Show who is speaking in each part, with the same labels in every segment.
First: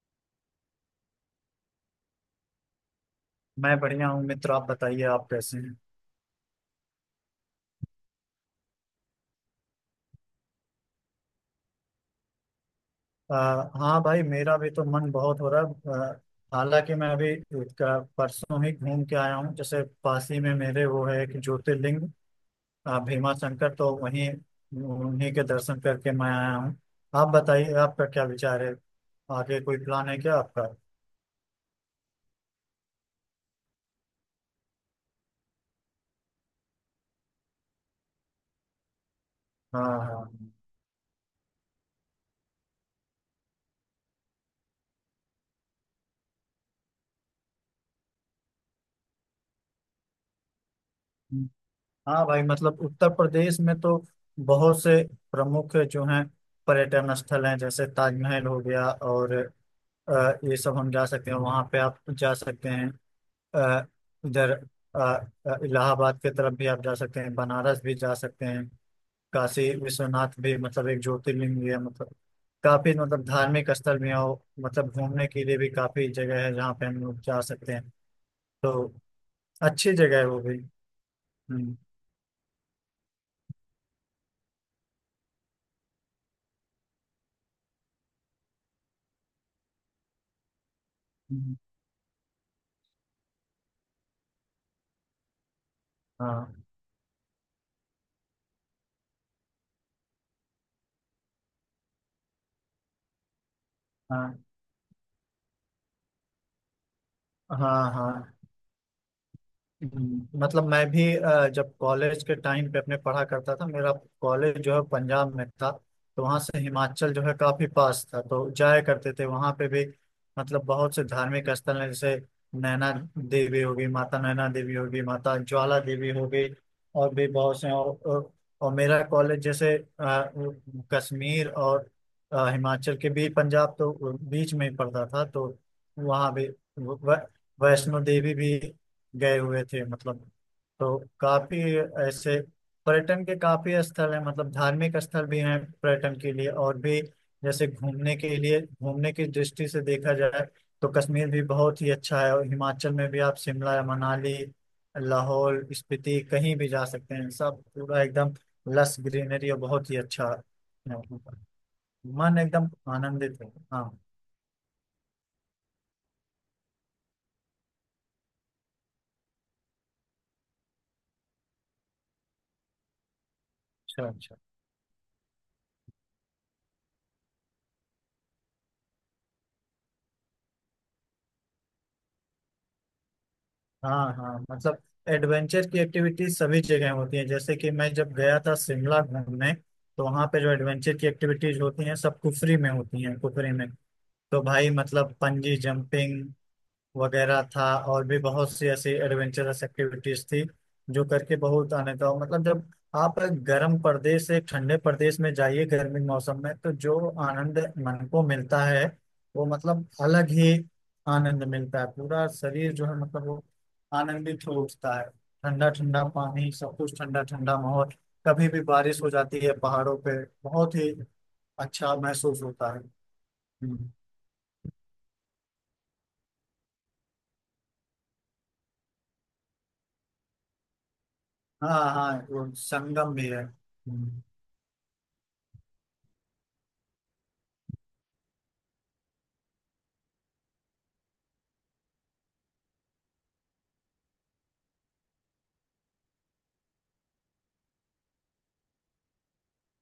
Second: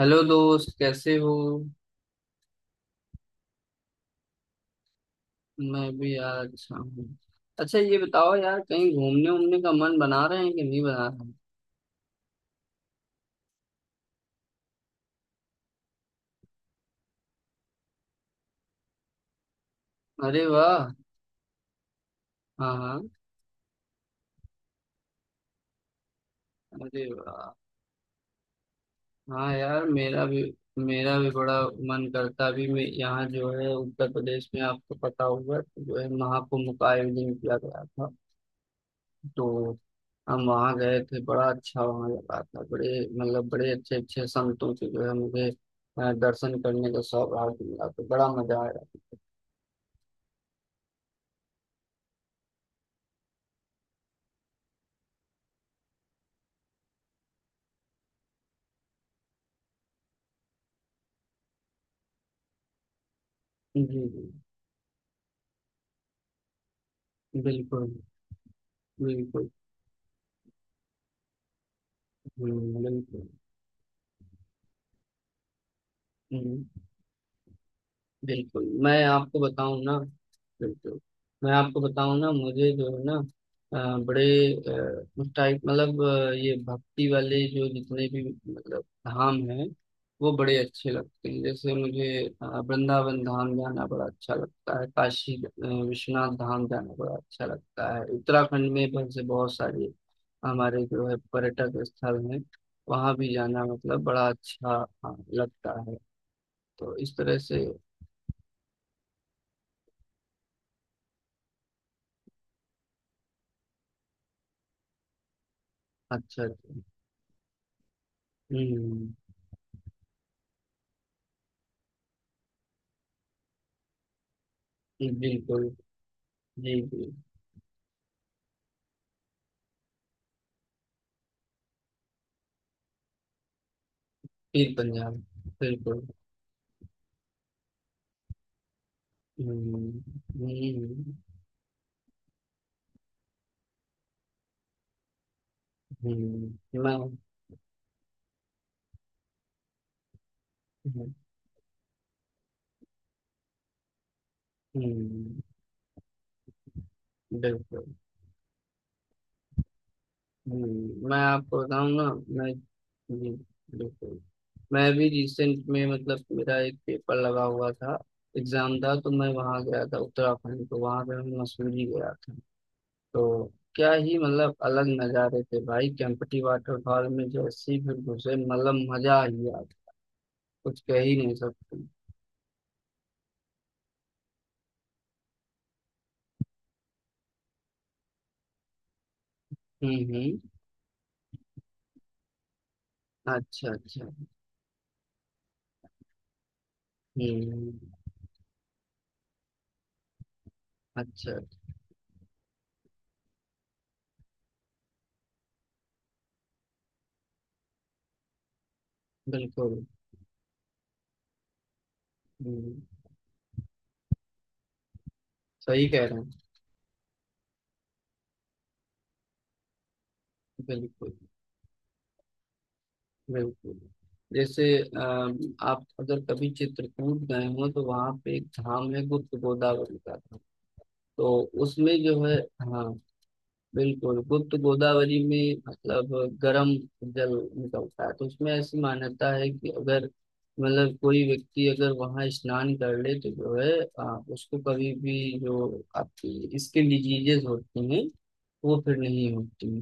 Speaker 1: Hello दोस्त, कैसे हो?
Speaker 2: मैं बढ़िया हूँ मित्र। आप बताइए, आप कैसे हैं?
Speaker 1: मैं भी यार अच्छा हूँ। अच्छा, ये बताओ यार, कहीं घूमने उमने का मन बना रहे हैं कि नहीं बना?
Speaker 2: अ, हाँ भाई, मेरा भी तो मन बहुत हो रहा है। हालांकि मैं अभी परसों ही घूम के आया हूँ। जैसे
Speaker 1: रहे।
Speaker 2: पास ही
Speaker 1: अरे
Speaker 2: में
Speaker 1: वाह।
Speaker 2: मेरे वो है कि ज्योतिर्लिंग
Speaker 1: हाँ हाँ।
Speaker 2: भीमा शंकर, तो वहीं उन्हीं के दर्शन करके मैं आया हूँ।
Speaker 1: अरे
Speaker 2: आप
Speaker 1: वाह।
Speaker 2: बताइए, आपका क्या विचार है?
Speaker 1: हाँ
Speaker 2: आगे कोई
Speaker 1: यार,
Speaker 2: प्लान है
Speaker 1: मेरा
Speaker 2: क्या
Speaker 1: भी
Speaker 2: आपका?
Speaker 1: मेरा भी बड़ा मन करता। अभी मैं यहाँ जो है उत्तर प्रदेश में, आपको पता होगा कि जो है महाकुंभ का आयोजन किया गया था, तो
Speaker 2: हाँ हाँ।
Speaker 1: हम वहाँ गए थे। बड़ा अच्छा वहाँ लगा था। बड़े अच्छे अच्छे संतों से जो है मुझे दर्शन करने का सौभाग्य मिला, तो बड़ा मजा आया।
Speaker 2: हम्म। हाँ भाई, मतलब उत्तर प्रदेश में तो बहुत से प्रमुख जो हैं पर्यटन स्थल हैं, जैसे ताजमहल हो गया और अ, ये सब हम जा सकते हैं, वहाँ पे आप जा सकते हैं।
Speaker 1: जी
Speaker 2: अ,
Speaker 1: जी।
Speaker 2: इधर अ, इलाहाबाद के तरफ भी आप जा सकते हैं, बनारस
Speaker 1: बिल्कुल
Speaker 2: भी जा सकते हैं।
Speaker 1: बिल्कुल।
Speaker 2: काशी विश्वनाथ भी मतलब एक ज्योतिर्लिंग भी है, मतलब काफी मतलब
Speaker 1: बिल्कुल।
Speaker 2: धार्मिक स्थल भी है, और मतलब घूमने के लिए भी काफी जगह है
Speaker 1: हम्म,
Speaker 2: जहाँ पे हम लोग जा सकते हैं।
Speaker 1: बिल्कुल,
Speaker 2: तो
Speaker 1: मैं आपको बताऊं ना।
Speaker 2: अच्छी जगह है वो भी।
Speaker 1: बिल्कुल, मैं
Speaker 2: हम्म।
Speaker 1: आपको बताऊं ना, मुझे जो है ना बड़े उस टाइप मतलब ये भक्ति वाले जो जितने भी मतलब धाम हैं वो बड़े अच्छे लगते हैं।
Speaker 2: हम्म।
Speaker 1: जैसे मुझे वृंदावन धाम जाना बड़ा अच्छा लगता है, काशी विश्वनाथ
Speaker 2: हाँ
Speaker 1: धाम जाना बड़ा अच्छा लगता है। उत्तराखंड में वैसे बहुत सारे हमारे जो है पर्यटक स्थल में वहाँ भी जाना मतलब बड़ा
Speaker 2: हाँ।
Speaker 1: अच्छा, हाँ, लगता है। तो इस तरह से।
Speaker 2: हाँ हाँ। मतलब मैं भी जब कॉलेज के टाइम पे अपने पढ़ा करता था, मेरा कॉलेज जो है पंजाब में था। तो वहाँ
Speaker 1: अच्छा अच्छा।
Speaker 2: से हिमाचल जो है काफी पास था, तो जाया करते
Speaker 1: हम्म।
Speaker 2: थे वहाँ पे भी। मतलब बहुत से धार्मिक स्थल हैं, जैसे नैना देवी होगी, माता नैना देवी होगी,
Speaker 1: जी,
Speaker 2: माता
Speaker 1: बिल्कुल।
Speaker 2: ज्वाला देवी होगी,
Speaker 1: जी जी।
Speaker 2: और भी बहुत से। और और मेरा कॉलेज, जैसे कश्मीर और हिमाचल के बीच पंजाब, तो बीच में
Speaker 1: पीर
Speaker 2: ही पड़ता
Speaker 1: पंजाब।
Speaker 2: था। तो
Speaker 1: बिल्कुल।
Speaker 2: वहाँ भी वै- वैष्णो देवी भी गए हुए
Speaker 1: हम्म
Speaker 2: थे मतलब। तो
Speaker 1: हम्म।
Speaker 2: काफी ऐसे पर्यटन के काफी स्थल हैं, मतलब धार्मिक स्थल भी हैं, पर्यटन के लिए
Speaker 1: हम्म।
Speaker 2: और
Speaker 1: मैं
Speaker 2: भी, जैसे घूमने के लिए, घूमने की दृष्टि से देखा जाए, तो
Speaker 1: हम्म
Speaker 2: कश्मीर भी बहुत ही अच्छा है, और हिमाचल में भी आप शिमला, मनाली,
Speaker 1: हम्म,
Speaker 2: लाहौल स्पीति कहीं भी जा सकते हैं। सब
Speaker 1: बिल्कुल।
Speaker 2: पूरा एकदम लस ग्रीनरी और बहुत ही अच्छा है।
Speaker 1: मैं आपको बताऊं ना।
Speaker 2: मन
Speaker 1: मैं।
Speaker 2: एकदम
Speaker 1: जी।
Speaker 2: आनंदित है। हाँ।
Speaker 1: बिल्कुल। मैं भी रिसेंट में मतलब मेरा एक पेपर लगा हुआ था। एग्जाम था, तो मैं वहाँ गया था उत्तराखंड, तो वहाँ पे मैं मसूरी गया था। तो क्या
Speaker 2: अच्छा
Speaker 1: ही
Speaker 2: अच्छा।
Speaker 1: मतलब अलग नज़ारे थे भाई, केम्प्टी वाटरफॉल में जैसे ही फिर घुसे, मतलब मजा ही आ गया। कुछ कह ही नहीं सकते।
Speaker 2: हाँ हाँ, मतलब एडवेंचर की एक्टिविटीज सभी जगह होती है, जैसे कि मैं जब गया था शिमला घूमने, तो वहाँ पे जो
Speaker 1: हम्म।
Speaker 2: एडवेंचर की एक्टिविटीज होती हैं सब कुफरी में होती हैं, कुफरी में।
Speaker 1: अच्छा अच्छा।
Speaker 2: तो भाई मतलब पंजी जंपिंग वगैरह
Speaker 1: हम्म।
Speaker 2: था, और भी बहुत सी ऐसी एडवेंचरस एक्टिविटीज थी, जो करके
Speaker 1: अच्छा।
Speaker 2: बहुत आनंद था। मतलब जब आप गर्म प्रदेश से ठंडे प्रदेश में जाइए गर्मी के मौसम में, तो जो आनंद मन को मिलता है, वो
Speaker 1: बिल्कुल।
Speaker 2: मतलब अलग ही आनंद मिलता है। पूरा शरीर
Speaker 1: हम्म।
Speaker 2: जो है मतलब वो आनंदित हो उठता है। ठंडा
Speaker 1: सही
Speaker 2: ठंडा
Speaker 1: कह रहे हैं।
Speaker 2: पानी, सब कुछ ठंडा ठंडा माहौल। कभी भी बारिश हो जाती है पहाड़ों पे, बहुत ही
Speaker 1: बिल्कुल
Speaker 2: अच्छा महसूस होता है।
Speaker 1: बिल्कुल।
Speaker 2: हम्म।
Speaker 1: जैसे आप अगर कभी चित्रकूट गए हो तो वहां पे एक धाम है गुप्त गोदावरी का, तो
Speaker 2: हाँ
Speaker 1: उसमें
Speaker 2: हाँ,
Speaker 1: जो है।
Speaker 2: वो
Speaker 1: हाँ,
Speaker 2: संगम भी है।
Speaker 1: बिल्कुल।
Speaker 2: हम्म।
Speaker 1: गुप्त गोदावरी में मतलब गर्म जल निकलता है, तो उसमें ऐसी मान्यता है कि अगर मतलब कोई व्यक्ति अगर वहां स्नान कर ले तो जो है उसको कभी भी जो आपकी स्किन डिजीजेस होती हैं वो फिर नहीं होती।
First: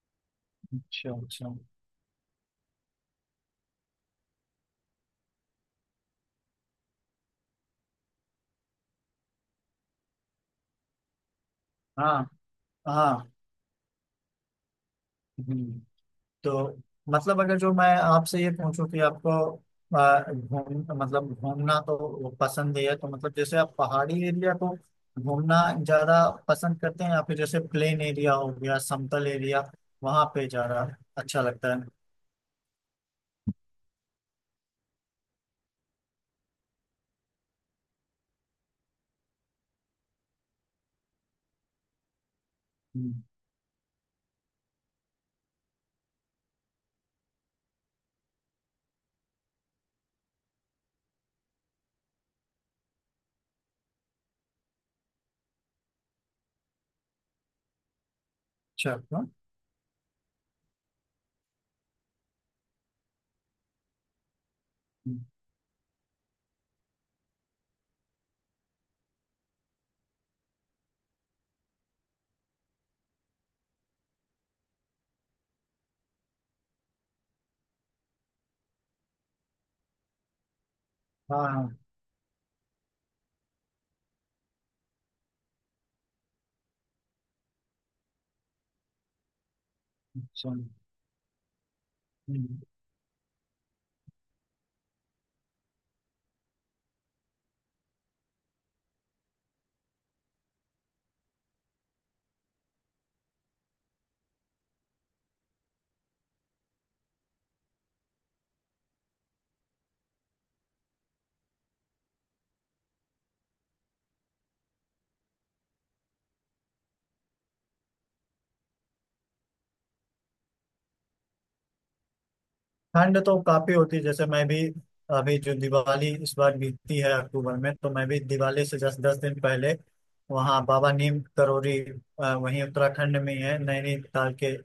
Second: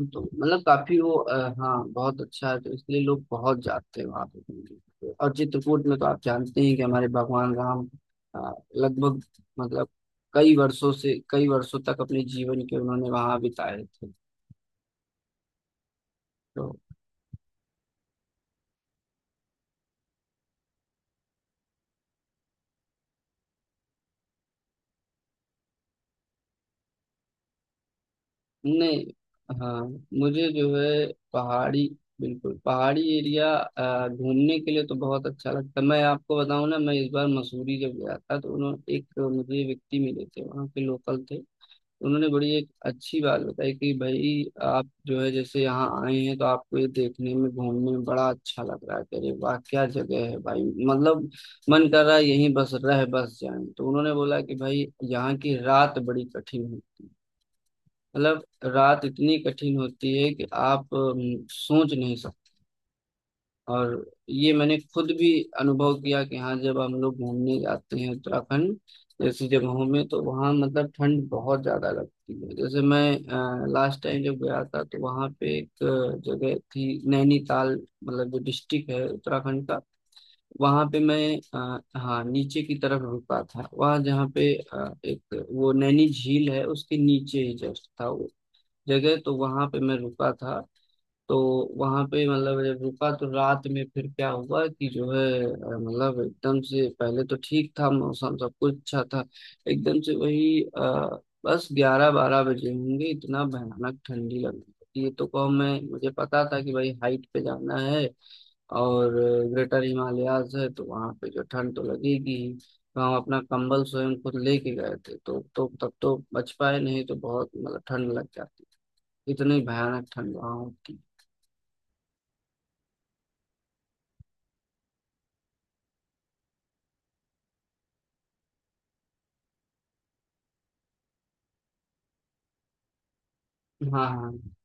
Speaker 1: तो मतलब काफी वो
Speaker 2: अच्छा अच्छा।
Speaker 1: हाँ बहुत अच्छा है, तो इसलिए लोग बहुत जाते हैं वहां पे। और चित्रकूट में तो आप जानते हैं कि हमारे भगवान राम लगभग मतलब कई वर्षों से कई वर्षों तक अपने
Speaker 2: हाँ
Speaker 1: जीवन के उन्होंने
Speaker 2: हाँ।
Speaker 1: वहां बिताए थे।
Speaker 2: हम्म, तो
Speaker 1: तो
Speaker 2: मतलब अगर जो मैं आपसे ये पूछूं कि आपको घूम मतलब घूमना तो वो पसंद है, तो मतलब जैसे आप पहाड़ी एरिया को घूमना ज्यादा पसंद करते हैं, या फिर जैसे प्लेन एरिया हो गया,
Speaker 1: नहीं।
Speaker 2: समतल एरिया,
Speaker 1: हाँ,
Speaker 2: वहां पे
Speaker 1: मुझे जो
Speaker 2: ज्यादा
Speaker 1: है
Speaker 2: अच्छा लगता है?
Speaker 1: पहाड़ी, बिल्कुल पहाड़ी एरिया घूमने के लिए तो बहुत अच्छा लगता है। मैं आपको बताऊं ना, मैं इस बार मसूरी जब गया था तो उन्होंने एक मुझे व्यक्ति मिले थे, वहाँ के लोकल थे। उन्होंने बड़ी एक अच्छी
Speaker 2: हम्म।
Speaker 1: बात बताई कि भाई, आप जो है जैसे यहाँ आए हैं तो आपको ये देखने में घूमने में बड़ा अच्छा लग रहा है कि अरे वाह क्या जगह है भाई, मतलब मन कर रहा है यहीं बस रह बस जाएं। तो उन्होंने बोला कि भाई यहाँ की रात बड़ी कठिन है, मतलब
Speaker 2: अच्छा।
Speaker 1: रात
Speaker 2: हाँ।
Speaker 1: इतनी कठिन होती है कि आप सोच नहीं। और ये मैंने खुद
Speaker 2: हम्म।
Speaker 1: भी अनुभव किया कि हाँ जब हम लोग घूमने जाते हैं उत्तराखंड जैसी जगहों में तो वहाँ मतलब ठंड बहुत ज्यादा लगती है। जैसे मैं लास्ट टाइम जब गया था तो वहाँ पे एक जगह थी नैनीताल, मतलब जो डिस्ट्रिक्ट है उत्तराखंड का, वहाँ पे मैं
Speaker 2: हाँ हाँ।
Speaker 1: हाँ नीचे की तरफ रुका था वहाँ, जहाँ पे एक वो नैनी झील है उसके नीचे ही जस्ट था वो जगह, तो वहाँ पे मैं रुका
Speaker 2: अच्छा।
Speaker 1: था। तो वहां पे
Speaker 2: हम्म,
Speaker 1: मतलब जब रुका तो रात में फिर क्या हुआ कि जो है मतलब एकदम से पहले तो ठीक था, मौसम सब कुछ अच्छा था। एकदम से वही बस ग्यारह बारह बजे होंगे, इतना भयानक ठंडी लग रही थी। ये तो को मैं मुझे पता था कि भाई हाइट पे जाना है और ग्रेटर हिमालयाज है तो वहां पे जो ठंड तो लगेगी ही। तो हम अपना कंबल स्वयं खुद लेके गए थे, तो तब तो बच पाए, नहीं तो बहुत मतलब ठंड लग जाती। इतनी भयानक ठंड वहां होती।
Speaker 2: ठंड तो काफी होती है। जैसे मैं भी अभी जो दिवाली इस बार बीतती है अक्टूबर में, तो मैं भी दिवाली से जस्ट 10 दिन पहले वहाँ बाबा नीम करोरी वहीं उत्तराखंड में ही है,
Speaker 1: हाँ हाँ।
Speaker 2: नैनीताल के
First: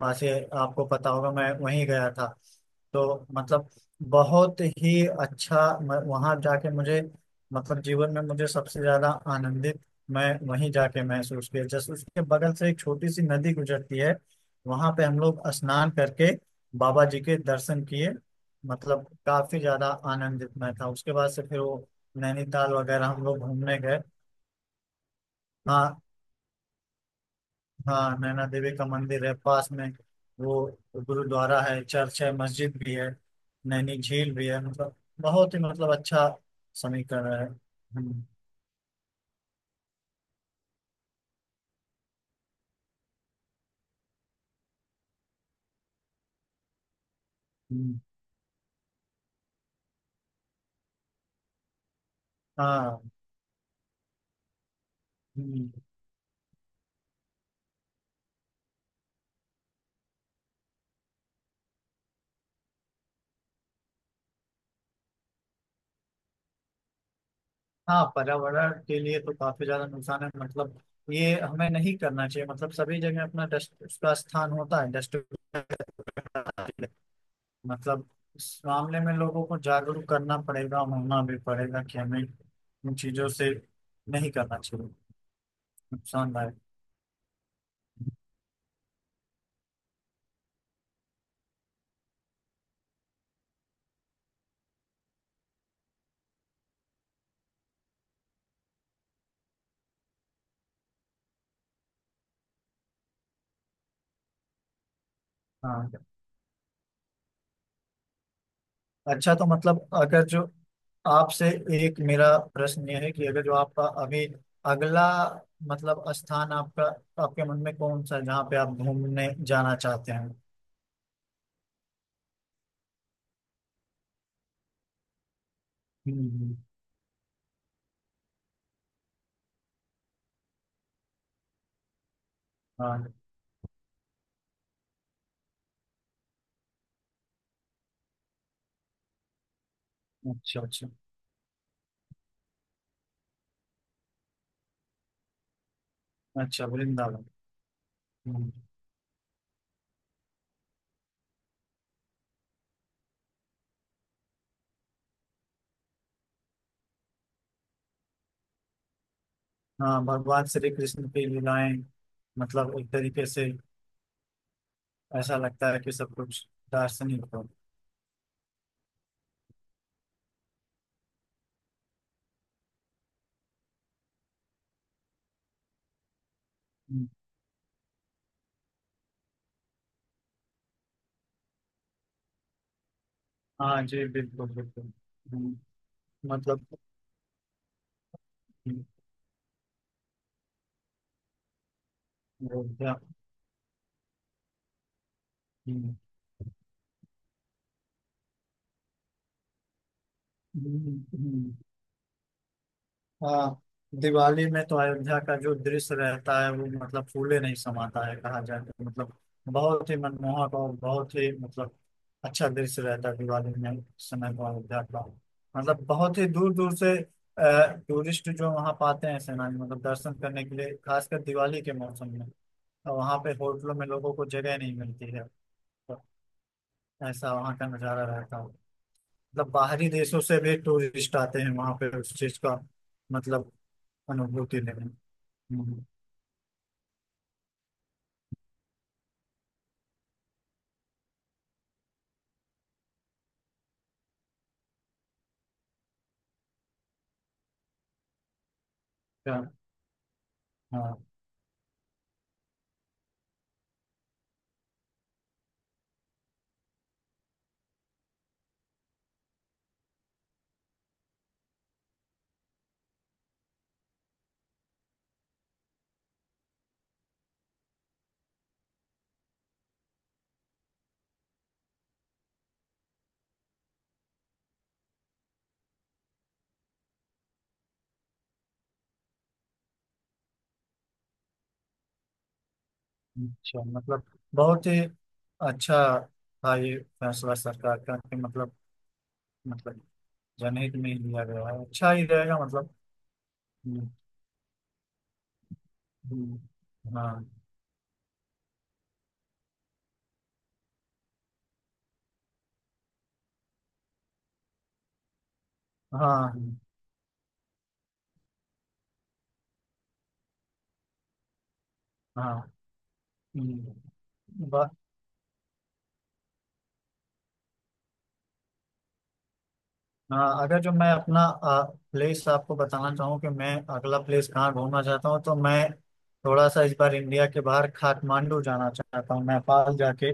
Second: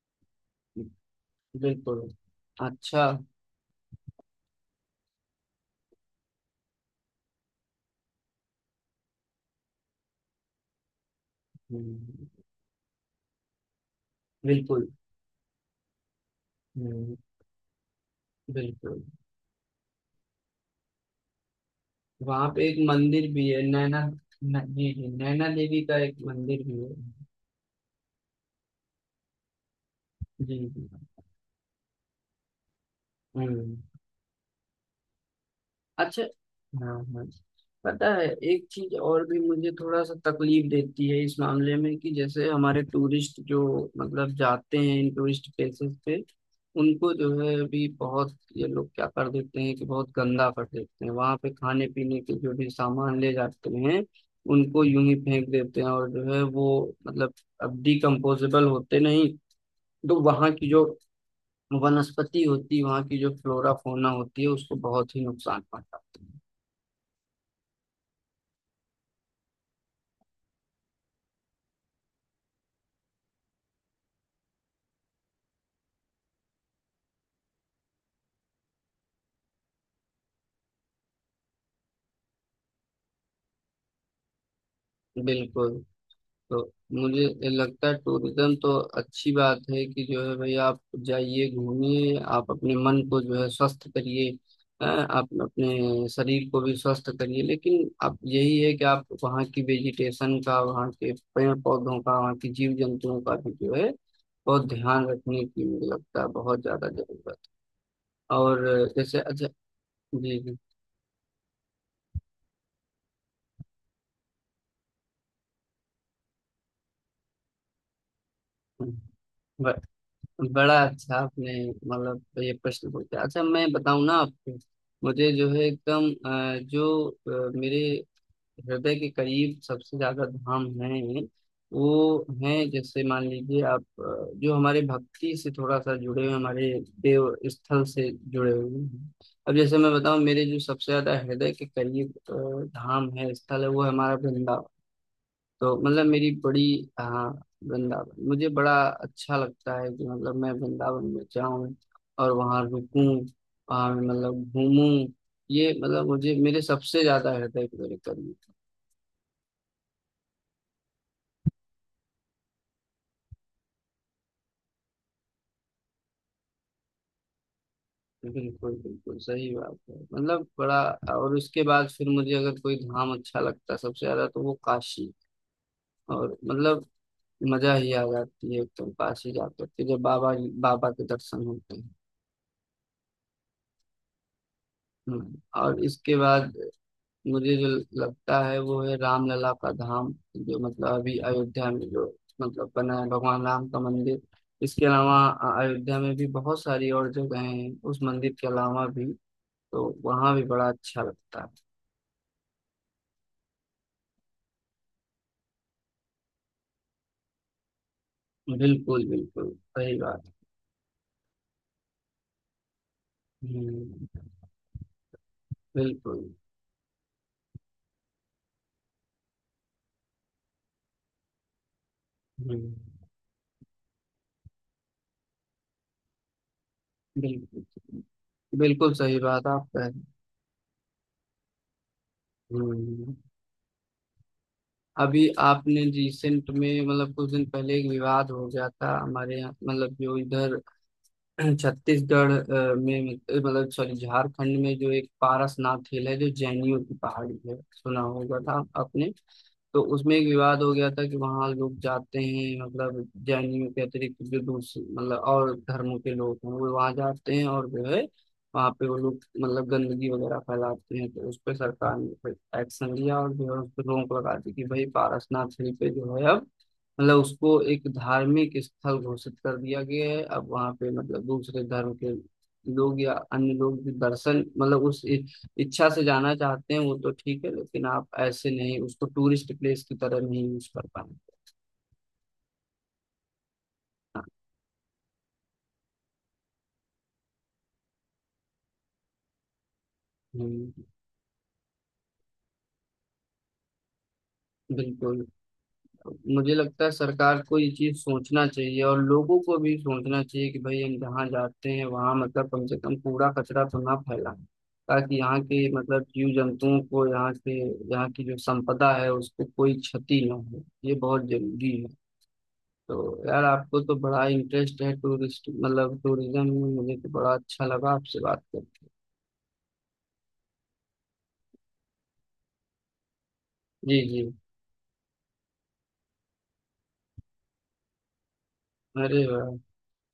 Speaker 2: पास ही है, आपको पता होगा, मैं वहीं
Speaker 1: बिल्कुल।
Speaker 2: गया था।
Speaker 1: अच्छा।
Speaker 2: तो मतलब बहुत ही अच्छा वहाँ जाके मुझे मतलब जीवन में मुझे सबसे ज्यादा आनंदित मैं वहीं जाके महसूस किया। जस्ट उसके
Speaker 1: हम्म,
Speaker 2: बगल से एक छोटी सी नदी गुजरती है,
Speaker 1: बिल्कुल।
Speaker 2: वहां पे हम लोग स्नान करके बाबा
Speaker 1: हम्म,
Speaker 2: जी के दर्शन किए।
Speaker 1: बिल्कुल।
Speaker 2: मतलब काफी ज्यादा आनंदित मैं था। उसके बाद से फिर वो
Speaker 1: वहां पे
Speaker 2: नैनीताल
Speaker 1: एक
Speaker 2: वगैरह हम
Speaker 1: मंदिर
Speaker 2: लोग
Speaker 1: भी है
Speaker 2: घूमने गए।
Speaker 1: नैना, जी जी, नैना देवी का
Speaker 2: हाँ
Speaker 1: एक मंदिर भी है।
Speaker 2: हाँ, नैना देवी का मंदिर है पास में। वो
Speaker 1: जी जी।
Speaker 2: गुरुद्वारा है, चर्च है, मस्जिद भी है,
Speaker 1: हम्म।
Speaker 2: नैनी झील भी है। मतलब बहुत ही मतलब
Speaker 1: अच्छा।
Speaker 2: अच्छा
Speaker 1: हाँ हाँ,
Speaker 2: समीकरण है।
Speaker 1: पता है। एक चीज और भी मुझे थोड़ा सा तकलीफ देती है इस मामले में कि जैसे हमारे टूरिस्ट जो मतलब जाते हैं इन टूरिस्ट प्लेसेस पे, उनको जो है अभी
Speaker 2: हम्म।
Speaker 1: बहुत ये लोग क्या कर देते हैं कि बहुत गंदा कर देते हैं वहां पे, खाने पीने के जो भी
Speaker 2: हाँ।
Speaker 1: सामान ले जाते हैं उनको यूं ही फेंक
Speaker 2: हम्म,
Speaker 1: देते हैं और जो है वो मतलब अब डिकम्पोजेबल होते नहीं। तो वहां की जो वनस्पति होती है, वहां की जो फ्लोरा फौना होती है, उसको बहुत ही नुकसान पहुंचाते हैं।
Speaker 2: हाँ, पर्यावरण के लिए तो काफी ज्यादा नुकसान है, मतलब ये हमें नहीं करना चाहिए। मतलब सभी जगह अपना डस्ट, उसका स्थान होता है डस्ट, मतलब इस मामले में लोगों को जागरूक करना पड़ेगा, होना भी पड़ेगा, कि हमें इन चीजों से नहीं करना चाहिए,
Speaker 1: बिल्कुल।
Speaker 2: नुकसानदायक।
Speaker 1: तो मुझे लगता है टूरिज्म तो अच्छी बात है कि जो है, भाई आप जाइए घूमिए, आप अपने मन को जो है स्वस्थ करिए, हाँ, आप अपने शरीर को भी स्वस्थ करिए। लेकिन आप यही है कि आप वहाँ की वेजिटेशन का, वहाँ के पेड़ पौधों का, वहाँ की जीव जंतुओं का भी जो है बहुत ध्यान रखने की मुझे
Speaker 2: हाँ।
Speaker 1: लगता है बहुत ज्यादा जरूरत। और जैसे,
Speaker 2: अच्छा, तो
Speaker 1: अच्छा।
Speaker 2: मतलब अगर जो
Speaker 1: जी
Speaker 2: आपसे एक मेरा प्रश्न यह है, कि अगर जो आपका अभी अगला मतलब स्थान आपका, आपके मन में कौन सा है जहाँ पे आप घूमने जाना
Speaker 1: जी।
Speaker 2: चाहते हैं?
Speaker 1: बड़ा अच्छा आपने मतलब ये प्रश्न पूछा। अच्छा, मैं बताऊं ना आपको, मुझे जो है एकदम
Speaker 2: हम्म हम्म,
Speaker 1: जो मेरे हृदय के करीब सबसे ज्यादा धाम है वो हैं जैसे
Speaker 2: हाँ।
Speaker 1: मान लीजिए आप जो हमारे भक्ति से थोड़ा सा जुड़े हुए हमारे देव स्थल से जुड़े हुए हैं। अब जैसे मैं बताऊं मेरे जो
Speaker 2: अच्छा अच्छा।
Speaker 1: सबसे ज्यादा हृदय के करीब धाम है, स्थल है, वो है हमारा वृंदावन। तो मतलब मेरी बड़ी।
Speaker 2: अच्छा,
Speaker 1: हाँ,
Speaker 2: वृंदावन।
Speaker 1: वृंदावन मुझे
Speaker 2: हम्म,
Speaker 1: बड़ा अच्छा लगता है कि मतलब मैं वृंदावन में जाऊं और वहां रुकूं, वहां मतलब घूमूं। ये मतलब मुझे मेरे सबसे ज्यादा हृदय को मेरे करीब।
Speaker 2: हाँ, भगवान श्री कृष्ण की लीलाएं, मतलब एक तरीके से ऐसा लगता है कि सब कुछ दार्शनिक हो।
Speaker 1: बिल्कुल बिल्कुल सही बात है, मतलब बड़ा। और उसके बाद फिर मुझे अगर कोई धाम अच्छा लगता है सबसे ज्यादा तो वो काशी। और मतलब
Speaker 2: हम्म,
Speaker 1: मजा ही आ जाती है एकदम काशी जा करके जब बाबा, बाबा के दर्शन होते हैं।
Speaker 2: हाँ जी, बिल्कुल बिल्कुल। हम्म,
Speaker 1: और इसके बाद
Speaker 2: मतलब
Speaker 1: मुझे जो लगता है वो
Speaker 2: हम्म।
Speaker 1: है रामलला का धाम, जो मतलब अभी अयोध्या में जो मतलब
Speaker 2: अयोध्या।
Speaker 1: बना है भगवान राम का मंदिर। इसके अलावा
Speaker 2: हम्म,
Speaker 1: अयोध्या में भी बहुत सारी और जगह हैं उस मंदिर के अलावा भी। तो वहाँ भी बड़ा अच्छा
Speaker 2: हम्म,
Speaker 1: लगता है।
Speaker 2: हम्म, हाँ, दिवाली में तो अयोध्या का जो दृश्य रहता है, वो मतलब फूले नहीं समाता है कहा जाए तो,
Speaker 1: बिल्कुल
Speaker 2: मतलब
Speaker 1: बिल्कुल
Speaker 2: बहुत
Speaker 1: सही
Speaker 2: ही
Speaker 1: बात।
Speaker 2: मनमोहक और बहुत ही मतलब अच्छा दृश्य रहता है दिवाली में उस
Speaker 1: हम्म।
Speaker 2: समय को अयोध्या का। मतलब बहुत
Speaker 1: बिल्कुल।
Speaker 2: ही दूर दूर से टूरिस्ट जो वहाँ पाते हैं सेनानी, मतलब दर्शन करने के लिए, खासकर दिवाली के मौसम में।
Speaker 1: हम्म।
Speaker 2: तो वहाँ पे होटलों में लोगों को जगह नहीं मिलती है, तो ऐसा वहाँ का
Speaker 1: बिल्कुल
Speaker 2: नज़ारा रहता है।
Speaker 1: बिल्कुल सही बात
Speaker 2: मतलब
Speaker 1: आप कह रहे
Speaker 2: बाहरी
Speaker 1: हैं।
Speaker 2: देशों से भी टूरिस्ट आते हैं वहाँ पे उस चीज़ का
Speaker 1: हम्म।
Speaker 2: मतलब अनुभूति लेने।
Speaker 1: अभी आपने
Speaker 2: हम्म।
Speaker 1: रिसेंट में मतलब कुछ दिन पहले एक विवाद हो गया था हमारे यहाँ, मतलब जो इधर छत्तीसगढ़ में मतलब सॉरी झारखंड में, जो एक पारसनाथ हिल है, जो जैनियों की पहाड़ी है, सुना होगा था आपने।
Speaker 2: क्या-
Speaker 1: तो उसमें एक विवाद हो गया
Speaker 2: हाँ,
Speaker 1: था कि वहाँ लोग जाते हैं मतलब जैनियों के अतिरिक्त जो दूसरे मतलब और धर्मों के लोग हैं वो वहाँ जाते हैं और जो है वहाँ पे वो लोग मतलब गंदगी वगैरह फैलाते हैं। तो उस पर सरकार ने फिर एक्शन लिया और जो है उस पर रोक लगा दी कि भाई पारसनाथ हिल पे जो है अब मतलब उसको एक धार्मिक स्थल घोषित कर दिया गया है। अब वहां पे मतलब दूसरे धर्म के लोग या अन्य लोग भी दर्शन मतलब उस इच्छा से जाना चाहते हैं वो तो ठीक है, लेकिन आप ऐसे नहीं उसको टूरिस्ट प्लेस की तरह नहीं यूज कर पाए।
Speaker 2: अच्छा, मतलब
Speaker 1: हाँ।
Speaker 2: बहुत ही अच्छा था ये फैसला सरकार का, कि मतलब मतलब जनहित
Speaker 1: हम्म,
Speaker 2: में ही लिया गया है, अच्छा ही रहेगा मतलब। हम्म,
Speaker 1: बिल्कुल।
Speaker 2: हम्म,
Speaker 1: मुझे लगता है
Speaker 2: हाँ
Speaker 1: सरकार को ये चीज सोचना चाहिए और लोगों को भी सोचना चाहिए कि भाई हम जहाँ जाते हैं वहाँ मतलब कम से कम कूड़ा कचरा तो ना फैलाएं, ताकि यहाँ के मतलब जीव
Speaker 2: हाँ।
Speaker 1: जंतुओं को, यहाँ के यहाँ की जो संपदा है उसको कोई क्षति ना हो, ये बहुत जरूरी है।
Speaker 2: हाँ।
Speaker 1: तो यार,
Speaker 2: हम्म,
Speaker 1: आपको तो बड़ा
Speaker 2: बा-
Speaker 1: इंटरेस्ट है टूरिस्ट मतलब टूरिज्म में, मुझे तो बड़ा अच्छा लगा आपसे बात करके।
Speaker 2: हाँ, अगर जो मैं अपना प्लेस आपको बताना चाहूँ कि मैं अगला
Speaker 1: जी जी।
Speaker 2: प्लेस कहाँ घूमना चाहता हूँ, तो मैं थोड़ा सा इस बार इंडिया के बाहर काठमांडू जाना चाहता
Speaker 1: अरे
Speaker 2: हूँ,
Speaker 1: वाह।
Speaker 2: नेपाल जाके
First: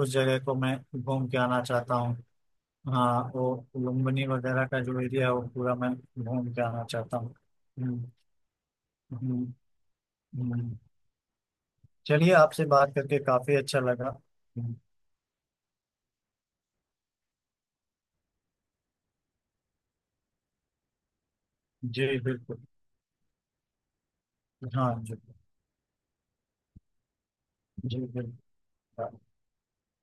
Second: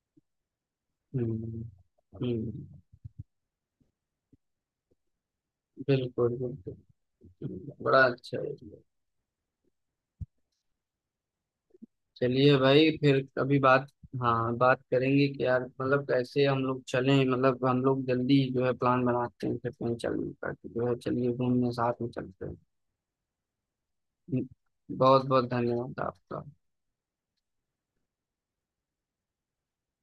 Speaker 2: उस जगह को मैं घूम के आना
Speaker 1: हम्म
Speaker 2: चाहता हूँ।
Speaker 1: हम्म।
Speaker 2: हाँ, वो लुम्बिनी वगैरह का जो एरिया है वो पूरा मैं
Speaker 1: बिल्कुल
Speaker 2: घूम के
Speaker 1: बिल्कुल।
Speaker 2: आना चाहता हूँ।
Speaker 1: बड़ा
Speaker 2: हम्म,
Speaker 1: अच्छा है।
Speaker 2: हम्म, हम्म। चलिए,
Speaker 1: चलिए
Speaker 2: आपसे
Speaker 1: भाई,
Speaker 2: बात
Speaker 1: फिर
Speaker 2: करके काफी
Speaker 1: कभी
Speaker 2: अच्छा
Speaker 1: बात,
Speaker 2: लगा।
Speaker 1: हाँ
Speaker 2: हम्म,
Speaker 1: बात करेंगे कि यार मतलब कैसे हम लोग चलें, मतलब हम लोग जल्दी जो है प्लान बनाते हैं फिर कहीं चलने का कि जो है चलिए घूमने साथ में
Speaker 2: जी
Speaker 1: चलते
Speaker 2: बिल्कुल।
Speaker 1: हैं।
Speaker 2: हाँ जी।
Speaker 1: बहुत बहुत धन्यवाद आपका।
Speaker 2: जी बिल्कुल।